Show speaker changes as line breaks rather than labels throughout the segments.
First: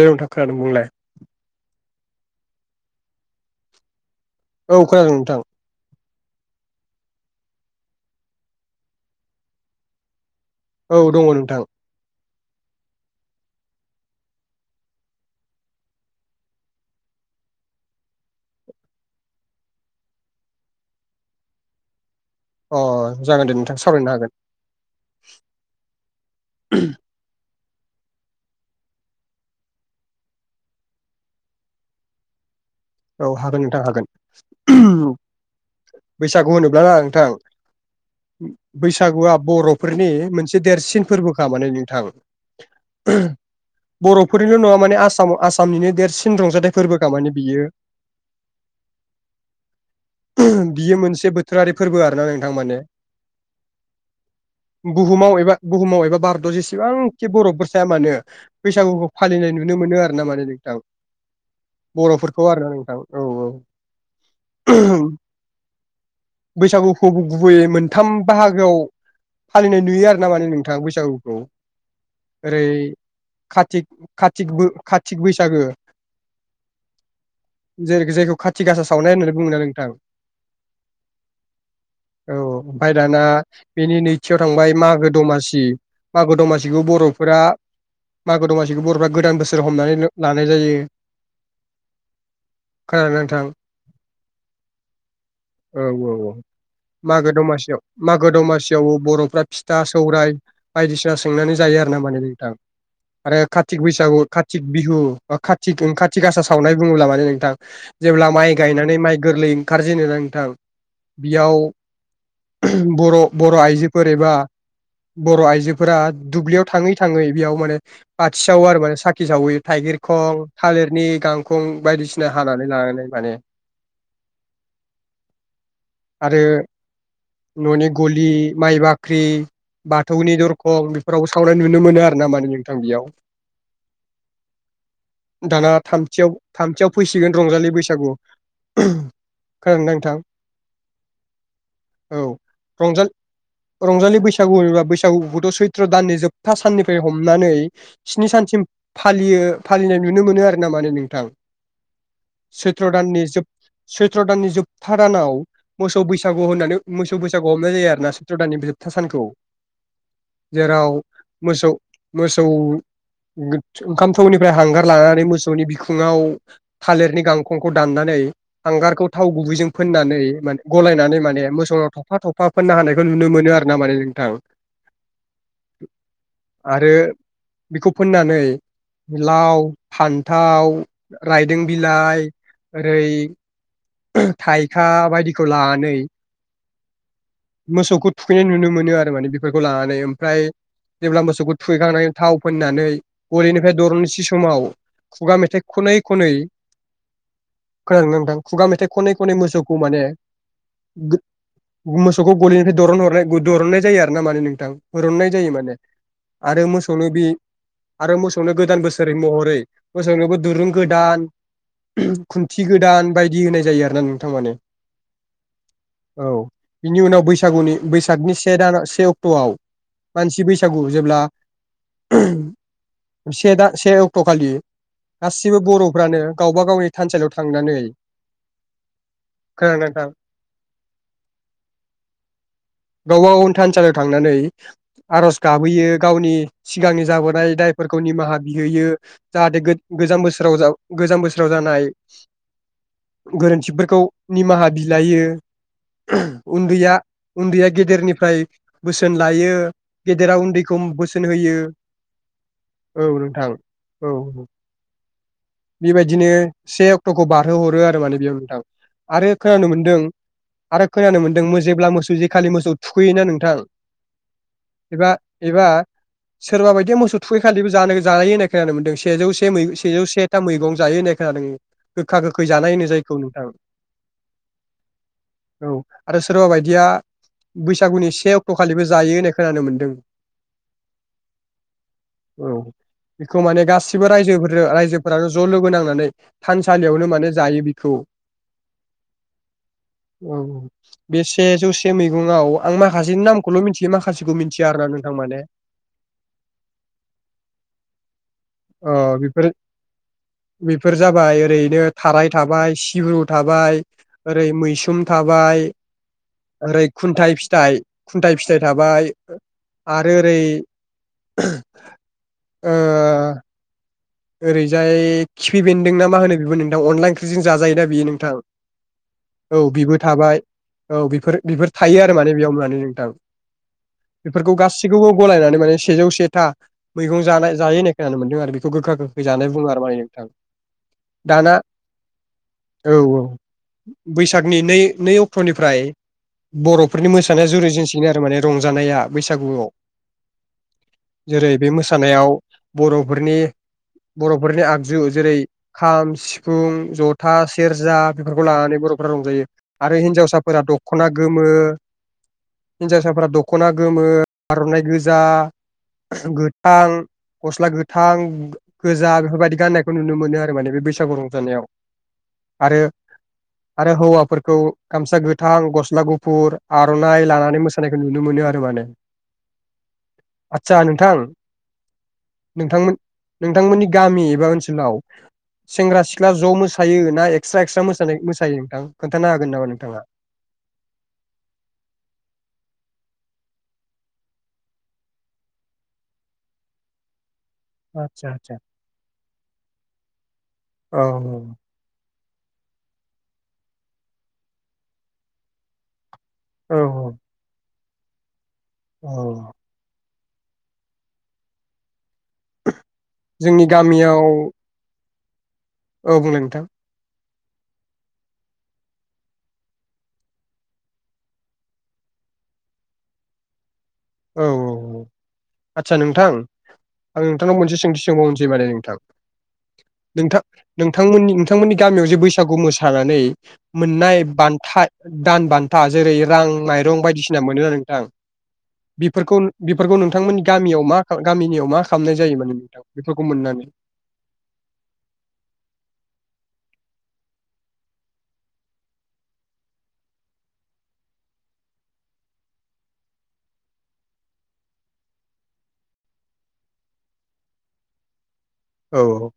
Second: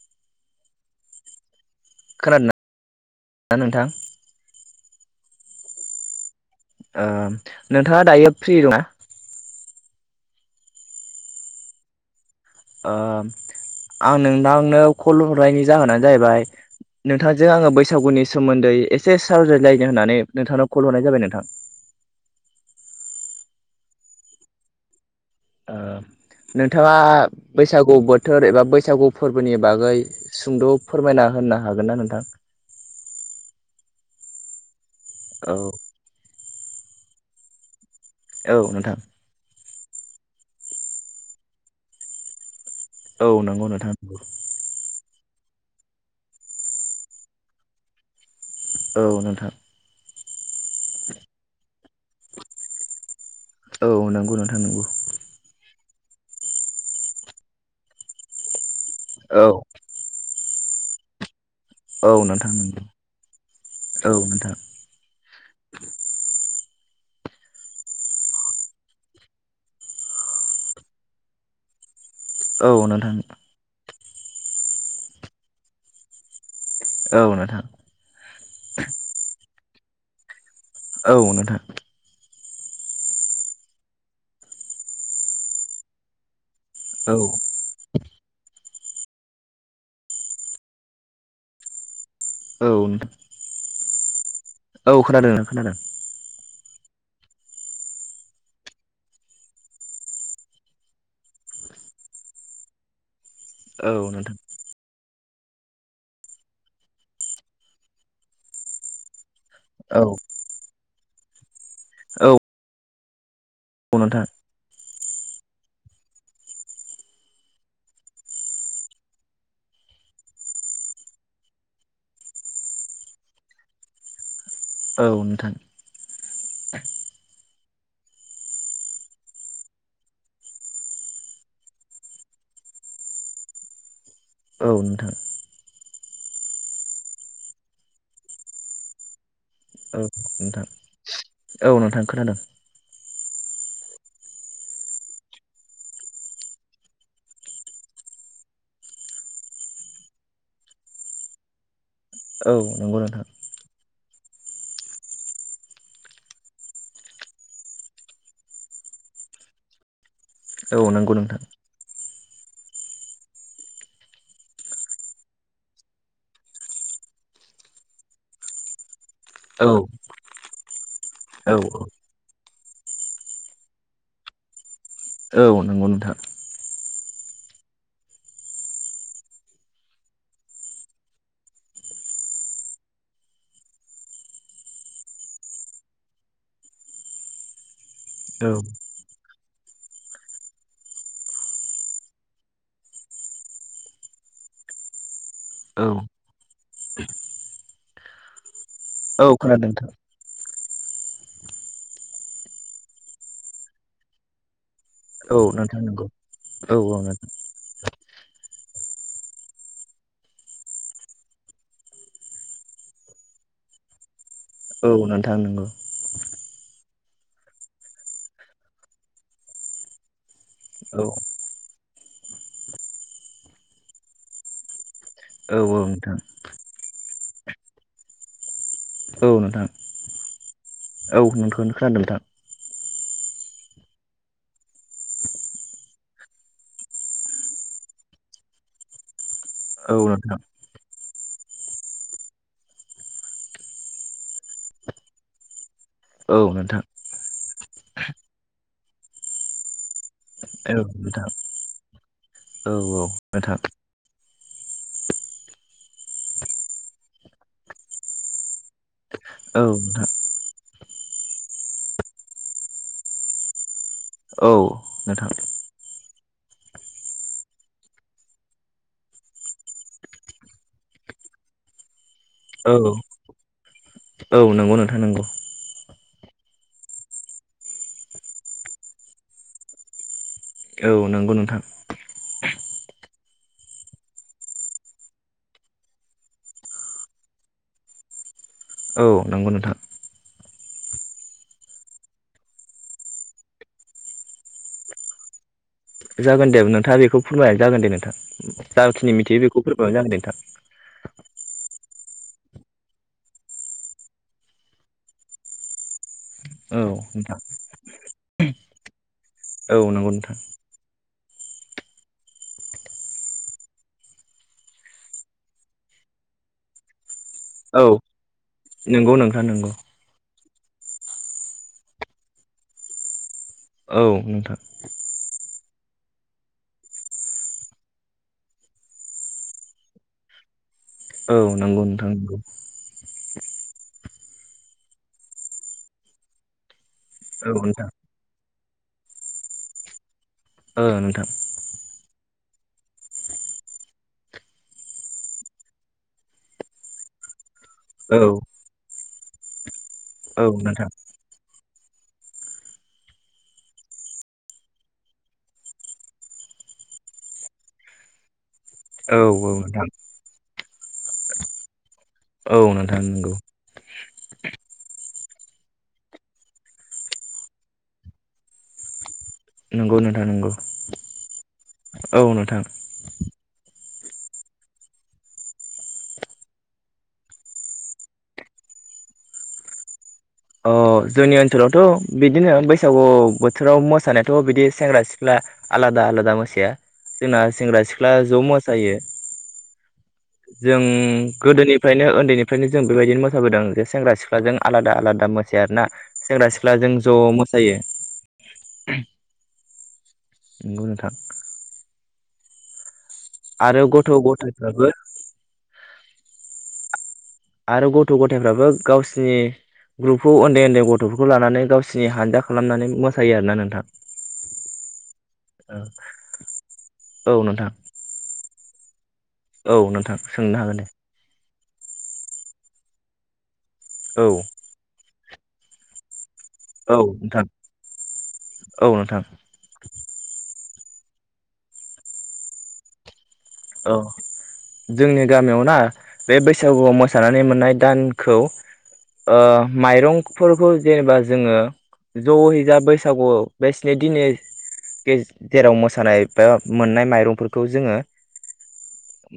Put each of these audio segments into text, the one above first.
औ नोंथां खोनादों बुंलाय।
खोनादों ना नोंथां?
औ खोनादों नोंथां।
ओ नोंथाङा दायो फ्रि ना?
औ दङ नोंथां।
ओ आं नोंथांनो कल हरनायनि जाहोनानो जाहैबाय नोंथांजों आङो बैसागुनि सोमोन्दै एसे सावरायलायनो होननानै नोंथांनाव कल हरनाय जाबाय नोंथां। [inaudible]
अ जागोन दे नोंथां सावरायनो हागोन।
ओ नोंथाङा बैसागु बोथोर एबा बैसागु फोरबोनि बागै सुंद' फोरमायना होनो हागोन ना नोंथां? [inaudible]
औ हागोन नोंथां हागोन।
औ
बैसागु होनोब्ला ना नोंथां
औ नोंथां
बैसागुआ बर'फोरनि मोनसे देरसिन फोरबोखा माने नोंथां।
औ नंगौ नोंथां
बर'फोरनिल' नङा माने आ साम आसामनिनो देरसिन रंजाथाइ फोरबोखा माने बेयो।
औ नोंथां।
बियो मोनसे बोथोरारि फोरबो आरोना नोंथां माने।
औ नंगौ नोंथां नंगौ।
बुहुमाव एबा बुहुमाव एबा भारताव जेसेबांखि बर'फोर थाया मानो बैसागुखौ
औ
फालिनाय नुनो मोनो आरोना माने नोंथां,
औ
बर'फोर खौ आरोना
नंगौ
नोंथां औ औ।
औ नोंथां
बैसागुखौ गुबैयै मोनथाम बाहागोआव फालिनाय नुयो आरोना माने नोंथां बैसागुखौ। ओरै
औ नोंथां
कातिक कातिकबो कातिक बैसागो
औ नोंथां
जेरै जायखौ खाथि गासा सावनाय होननानै बुङो ना नोंथां।
औ नोंथां।
औ ओमफ्राय दाना बेनि नैथियाव थांबाय मागो दमासि मागो दमासि खौ
औ
बर'फोरा मागो दमासि खौ बर'फोरा गोदान बोसोर हमनानै लानाय जायो।
औ
खोनादों ना नोंथां?
औ खोनादों ओ खोनादों।
औ औ औ मागो दमासियाव मागो दमासियाव बर'फ्रा फिथा सौराय बायदिसिना सोंनानै जायो आरो ना माने नोंथां आरो कातिक
औ
बैसागु
नोंथां
कातिक बिहु ओ कातिक काति गासा सावनाय बुङोब्ला मानोे नोंथां जेब्ला माइ गायनानै माइ गोरलै
औ
ओंखारजेनो ना नोंथां बियाव
औ।
बर' बर'
औ
आइजोफोर
नोंथां
एबा बर' आइजो फोरा दुब्लियाव थाङै थाङै बेयाव माने बाथि सावो आरो माने साखि सावहैयो थाइगिर खं, थालिर नि गांखं बायदिसिना हानानै लानानै माने
औ नोंथां।
आरो न'नि गलि माइ बाख्रि बाथौनि दरखं बेफोरावबो सावनाय नुनो मोनो आरो ना माने नोंथां बेयाव।
औ नोंथां
दाना थामथियाव थामथियाव फैसिगोन रंजालि बैसागु।
औ नोंथां औ नोंथां खोनोनादों।
रंजा रंजालि बैसागुबा बैसागुखौथ' सैत्र' दाननि जोबथा साननिफ्राय हमनानै स्नि सानसिम फालियो फालिनाय नुनो मोनो आरो ना माने नोंथां
औ
सैत्र
नंगौ नोंथां
दाननि जोब सैत्र' दाननि जोबथा दानाव मोसौ बैसागु होननानै मोसौ बैसागु हमनाय जायो आरो ना सैत्र दाननि सानखौ।
[inaudible] औ
जेराव
नंगौ नोंथां
मोसौ मोसौ ओंखाम थौनिफ्राय हांगार लानानै मोसौनि बिखुङाव थालिरनि गांखंखौ दाननानै हांगारखौ थाव
औ
गुबैजों फोननानै माने गलायनानै माने
औ
मोसौनाव थफा थफा फोननो हानायखौ नुनो मोनो आरो ना माने नोंथां।
औ नंगौ नोंथां।
आरो बेखौ फोननानै लाव फान्थाव रायदों बिलाइ ओरै थाइखा बायदिखौ लानानै मोसौखौ थुखैनाय
औ
नुनो मोनो आरो माने बेफोरखौ लानानै ओमफ्राय जेब्ला मोसौखौ थुैखांनानै थाव फोननानै गलिनिफ्राय दरननिसे समाव खुगा मेथाइ
औ
खनै खनै खोनादोंना नोंथां खुगा मेथाइ खनै
औ
खनै
खोनादों
मोसौखौ
नोंथां
माने मोसौखौ गलिनिफ्राय दन हरनाय दरननाय जायो आरो ना माने नोंथां। हुरुननाय
औ
जायो माने
नोंथां नंगौ
आरो
औ औ
मोसौनो बे
नोंथां
आरो मोसौनो गोदान बोसोर महरै मोसौनोबो दुरुं गोदान खुन्थि गोदान बायदि होनाय जायो आरोना नोंथां माने।
औ नोंथां नंगौ।
औ बिनि उनाव बैसागुनि बैसागनि से दान से अक्ट'आव मानसि बैसा गु
औ
जेब्ला से दा से अक्ट'खालि
औ
गासिबो
औ नोंथां
बर'फ्रानो गावबा गावनि थानसालियाव थांनानै
औ नोंथां औ नोंखौनो खोनादों नोंथां
गावबा गाव थानसालियाव थांनानै आर'ज गाबहोयो गावनि सिगांनि जाबोनाय दाय फोरखौ निमाहा बिहैयो जाहाथे
औ
गो-गोजाम
नोंथां
बोसोराव गोजाम बोसोर आव जानाय गोरोन्थिफोरखौ निमाहा बिलायो।
औ नोंथां
उन्दैया उन्दैया गेदेरनिफ्राय बोसोन लायो । गेदेरा
औ
उन्दैखौ
नोंथां
बोसोन होयो औ नोंथां औ औ बेबायदिनो से अक्ट'खौ बारहो हरो आरो माने बेयाव नोंथां। आरो
औ
खोनानो मोनदों
नोंथां
आरो खोनानो मोन्दों जेब्ला मोसौ जे खालि मोसौ थुखैयोना नोंथां
औ
एबा
नोंथां
एबा सोरबा बायदिया मोसौ थुखैखालिबो जानो जायो होननाय खोनानो मोनदों सेजौ से सेै सेजौ सेथा मैगं जायो होननाय खोनादों। गोखा गोखै जानाय
औ
होनो जायखौ नोंथां।
औ नंगौ नोंथां नंगौ
औ। आरो सोरबा बायदिया बैसागुनि से अक्ट'खालिबो जायो होननाय खोनानो मोन्दों।
नोंगौ नोंथां।
औ बेखौ माने गासिबो राय जोफोरा रायजोफोरानो ज' लोगो नांनानै थानसालियावनो माने जायो बेखौ।
नांगौ नोंथां।
औ। बे सेजौसे मैगंयाव आं माखासेनि नामखौल' मिथियो माखासेखौ मिथिया आरोना नोंथां माने।
जागोन दे नोंथाङा बेखौ फोरमायानो जागोन दे नोंथां जाखिनि मिथियो बेखौ फोरमायबानो जागोन दे नोंथां।
फोर जाबाय ओरैनो थाराय थाबाय, सिब्रु थाबाय ओरै मैसोम थाबाय ओरै खुन्थाइ
नोंथां
फिथाइ खुन्थाइ फिथाइ थाबाय।
औ
आरो
नोंथां
ओरै ओ ओरैजाय खिफि बेन्दों ना मा होनो बेबो नोंथां अनला इंख्रिजों जाजायो ना
औ
बियो नोंथां।
नंगौ नोंथां नंगौ नोंथां
औ
नंगौ
बिबो थाबाय औ बिफोर बिफोर थायो आरो माने बेयाव होनानै नोंथां
औ
बेफोरखौ
नोंथां
गासिखौबो गलायनानै माने सेजौ सेथा मैगं जानाय जायो होननाय खोनानो मोनदों आरो बेखौ गोखा गोखै [unintelligible] माने नोंथां
औ
दाना
नंगौ नोंथां नंगौ
औ औ। बैसागनि नै नै अक्ट'निफ्राय बर' फोरनि मोसानाया
औ नोंथां
जुरिजेननसिगोन आरो माने रंजानाया बैसागुआव।
ओ नोंथां।
जेरै बे मोसानायाव बर'फोरनि बर'फोरनि आगजु जेरै खाम, सिफुं, 'जथा सेरजा
औ
बेफोरखौ लानानै बर'फोरा रंजायो आरो
औ
हिनजावसाफोरा
नोंथां
दख'ना गोमो हिनजावसाफोरा दख'ना गोमो आर'नाइ गोजा गोथां गस्ला गोथां गोजा
औ
बेफोरबायदि
नोंथां
गान्नायखौ नुनो मोनो आरो माने बे बैसागु रंजानायाव।
औ नोंथां नंगौ।
फोरखौ गामसा गोथां, गस्ला गुफुर, आर'नाइ लानानै मोसानायखौ नुनो मोनो आरो माने।
नंगौ नोंथां नंगौ
[inaudible] आदसा नोंथां
औ नोंथां
नोंथांमोन नोंथांमोननि गामि एबा ओनसोलाव सेंग्रा सिख्ला ज' मोसायो ना एक्सट्रा एक्सट्रा मोसानायखौ मोसायो नोंथां खोन्थानो हागोन नामा नोंथाङा?
औ। अ जोंनि ओनसोलावथ' बिदिनो बैसागु बोथोराव मोसानायाथ' बिदि सेंग्रा सिख्ला आलादा लादा आलादा मोसाया जोंना सेंग्रा सिख्ला
आतसा
ज'
आतसा
मोसायो जों
औ
गोदोनिफ्रायनो उन्दैनि फ्रायनो जों बेबायदिनो मोसाबोदों जे सेंग्रा सिख्लाजों आलादा आलादा मोसाया आरोना। सेंग्रा
औ
सिख्लाजों
औ
ज' मोसायो।
औ।
नोंगौ नोंथां।
जोंनि
आरो गथ'
गामियाव
ग'थाइफ्राबो
औ बुंलाय नोंथां।
आरो गथ' गथायफ्राबो गावसिनि ग्रुपखौ उन्दै उन्दै गथ'फोरखौ लानानै गावसिनि हानजा खालामनानै मोसायो आरोना नोंथां।
औ औ आदसा नोंथां आं
औ
नोंथांनाव
नोंथां
मोनसे सोंथि सोंबावनोसै माने नोंथां।
औ नोंथां
नोंथा
सोंनो हागोन दे
नोंथांमोननि ओनसो थांमोननि गामियाव जे बैसागु मोसानानै मोननाय
औ
बान्था दान बान्था जेरै रां
औ
माइरं बायदिसिना
नोंथां
मोनो आरो नोंथां
औ नोंथां
बिफोरखौ बिफोरखौ नोंथांमोन गामियाव मा खाला गामिनियाव मा खामनाय जायो माने नोंथां बेख
औ जोंनि गामियाव ना बे बै सागुआव मोसानानै मोननाय दानखौ ओ माइरंफोरखौ जेनेबा जोङो ज'हैजा बैसागु [unintelligible] दिने । जे-जेराव मोसानाय बा मोननाय माइरंफोरखौ जोङो
औ औ।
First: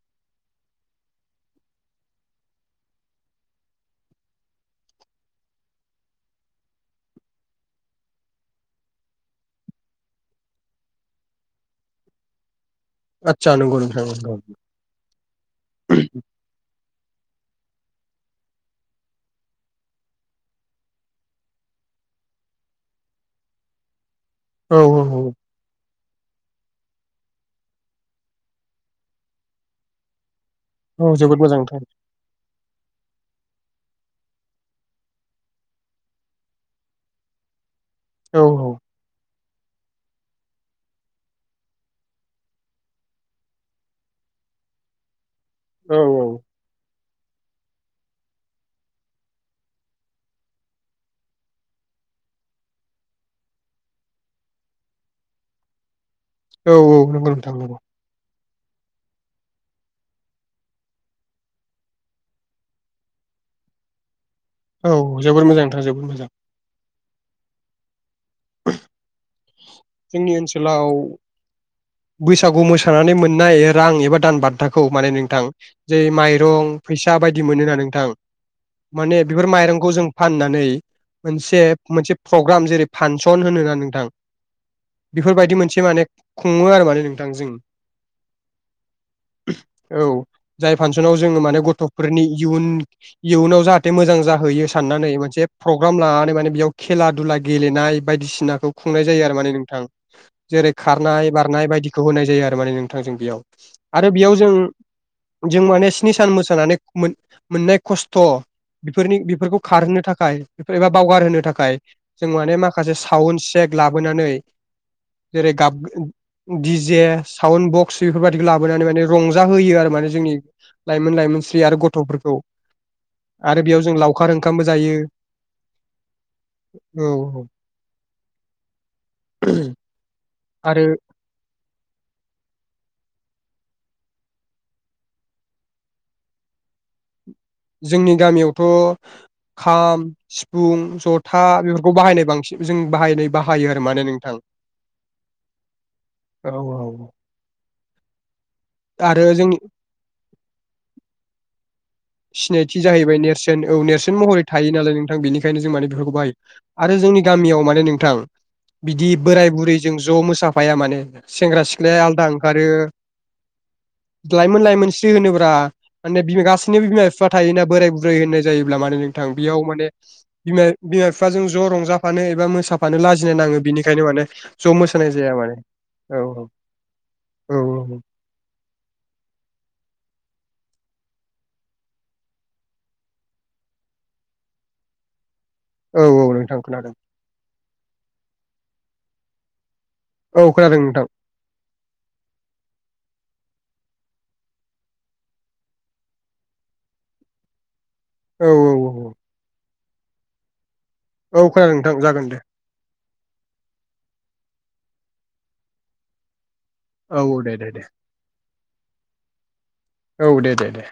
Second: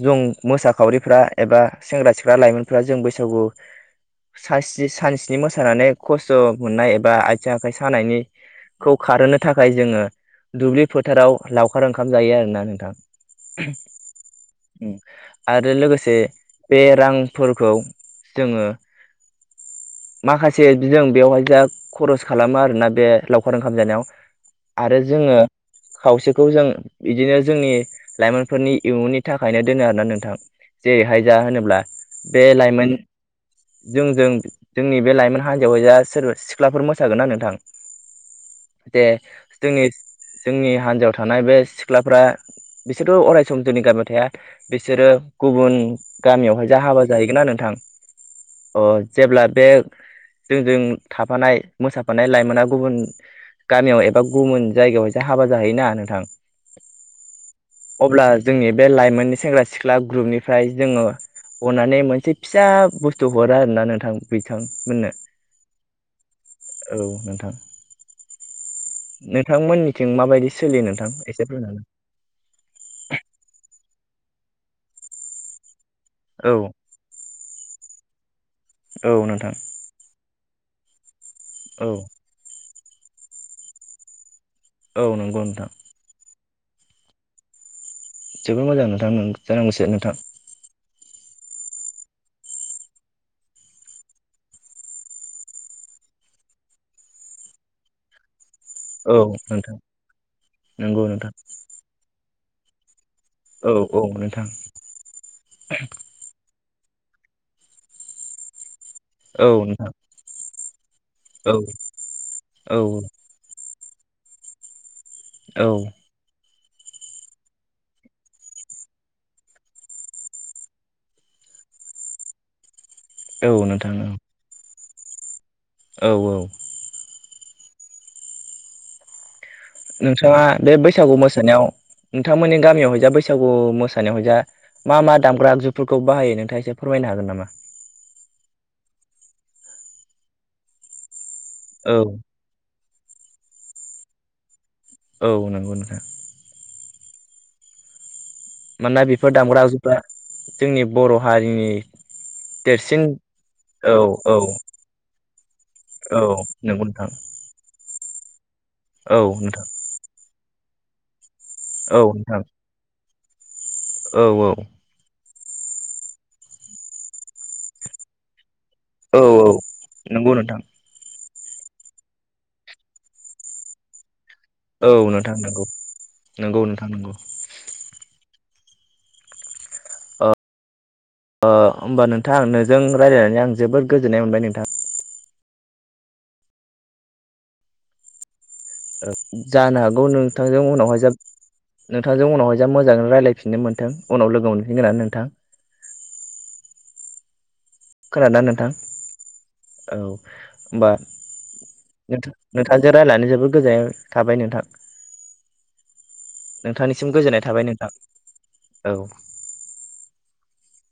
जों मोसाखावरिफ्रा एबा सेंग्रा सिख्ला लाइमोनफ्रा जों बैसागु सास्रि सानस्नि मोसानानै खस्थ' मोननाय एबा आयथिं आखाइ सानायनि खौ खारहोनो थाखाय जोङो दुब्लि फोथाराव लावखार ओंखाम जायो आरोना नोंथां।
आतसा नोंगौ नोंथां नोंगौ।
आरो लोगोसे बे रांफोरखौ जोङो माखासे जों बेवहाय जा खरस खालामो आरोना बे लावखार ओंखाम जानायाव
औ
आरो जोङो खावसेखौ जों बिदिनो जोंनि लाइमोनफोरनि इयुननि थाखायनो दोनो आरोना नोंथां
औ औ
जेरैहाय जा
जोबोद मोजां
होनोब्ला
नोंथां
बे लाइमोन जोंजों जोंनि बे लाइमोन हान्जायावहाय जा सोरबा सिख्लाफोर मोसागोना नोंथां
औ
[unintelligible] जोंनि जोंनि हान्जायाव थानाय बे सिख्लाफ्रा बिसोरथ' अरायस जोंनि गामियाव थाया बिसोरो गुबुन
औ
गामियावहाय जा हाबा जाहैगोना नोंथां अ जेब्ला बे जोंजों थाफानाय मोसाफानाय लाइमोना गुबुन गामियाव एबा गुबुन जायगायावहायसो हाबा जाहैयोना नोंथां
औ औ नंगौ नोंथां
अब्ला जोंनि बे लाइमोननि सेंग्रा सिख्ला ग्रुपनिफ्राय जोङो अनानै मोनसे फिसा बुस्थु हरा आर ना नोंथां बिथांमोननो
औ जोबोर मोजां नोंथां जोबोर मोजां
औ नोंथां
ब
नोंथांमोननिथिं माबायदि सोलियो नोंथां एसे बुंनानै
बैसागु खोथाखौ माने नोंथां जेर
औ
माइरं फैसा बायदि मोनो ना नोंथां
औ
माने बेफोर
नोंथां
माइरंखौ जों फाननानै मोनसे
औ
मोनसे प्रग्राम जेरै फानसन होनोना नोंथां
औ नंगौ
बेफोरबायदि
नोंथां
मोनसे माने सुङो आरो माने नोंथांजोंों
जोबोर मोजां नोंथांमोन जानांगौस नोंथां
जाय फांसनाव जोङो माने गथ'फोरनिुन इयुनाव जाहाथे मोजां जाहैयो साननानै मोनसे प्रग्राम लानानै माने बेयाव खेला दुला गेलेनाय बायदिसिनाखौ खुंनाय जायो आरो माने नोंथां जेरै
नंगौ
खारनाय
नोंथां
बारनाय बायदिखौ होनाय जायो आरो माने नोंथ याव
औ औ
आरो बेयाव
नोंथां
जों जों माने स्नि सान मोसानानै मोननाय खस्थ' बेफोरनि
औ
बेफोरखौ
नोंथां
खारहोनो थाखाय एबा बावगारहोनो
औ
थाखाय जों माने
औ
माखासे साावन् सेक लाबोनानै जेरै
औ
गाब दिडिजे साउन्ड बक्स बेफोरबायादिखौ लाबोनानै माने रंजा होोयो आरो माने जोंनि लाइमोन लाइमोनस्रि आरो गथ'फोरखौ
औ
आरो बेयाव
नोंथां
जों
औ
लावखार ओंखामबो जायो
औ औ
औ औ
नोंथाङा बे
आरो
बैसागु मोसानायाव नोंथांमोननि गामियावहयजा बैसागु मोसानायाव हयजा मा मा दामग्रा आगजुफोरखौ बाहायो नोंथाङा एसे फोरमायनो हागोन नामा
जोंनि गामियावथ' खाम सिफुं जथ था बेफोरखौ
औ
बाहायनाय बांसिन जों बाहायनाय बाहायो आरो माने नोंथां
औ नंगौ नोंथां ।
औ औ
मानोना
आरो
बेफोर
जोंनि
दामग्रा आजुफ्रा जोंनि बर' हारिनि
सिनायथि
देरसिन
जाहैबाय नेरसोन औ नेरसोन महरै थायो नालाय नोंथां बेनिखायनो जों माने बेफोरखौ
औ
बाहायो
नंगौ
आरो जों
नोंथां
जोंनि गामियाव माने नोंथां बिदि
औ
बोराय
नोंथां
बुरै जों ज' मोसाफाया माने सेंग्रा सिख्लाया
औ
आलादा
नोंथां
ओंखारो
औ औ
लाइमोन लाइमोनस्रि होनोब्रा माने बि गासैनिबो बिमा बिफा थायोना बोराय बुरै होनो जायोब्ला म
औ
नोंथां
औ
बेयाव मान
नंगौ नोंथां
बिफाजों ज' रंजाफानो एबा मोसाफानो लाजिनाय नाङो बिनिखायनो माने ज'
औ
मोसानाय जाया
नोंथां
माने
नंगौ
औ
नंगौ नोंथां नंगौ
औ औ
अ होमबा नोंथां नोंजों रालायनानै आं जोबोद गोजोननाय मोनबाय नोंथां
औ औ नोंथां खोनादों।
ओ जानो हागौ
औ
नोंथांजों
खोनादों
उनावहाय
नोंथां
जा नोंथांजों उनावहाय जा मोजां रायलायफिननो मोन्थों उनाव लोगो मोनफिनगोन होननानै नोंथां। खोनादोंना
औ
नोंथां
औ औ।
औ होमबा
औ खोनादों जागोन
नोंथां
दे
नोंथांजों रायलायनानै जोबोद गोजाननाय थाबाय नोंथां। नोंथांनिसिम
औ औ
गोजोननाय
दे
थाबाय
दे दे
नोंथां औ।
औ दे दे दे।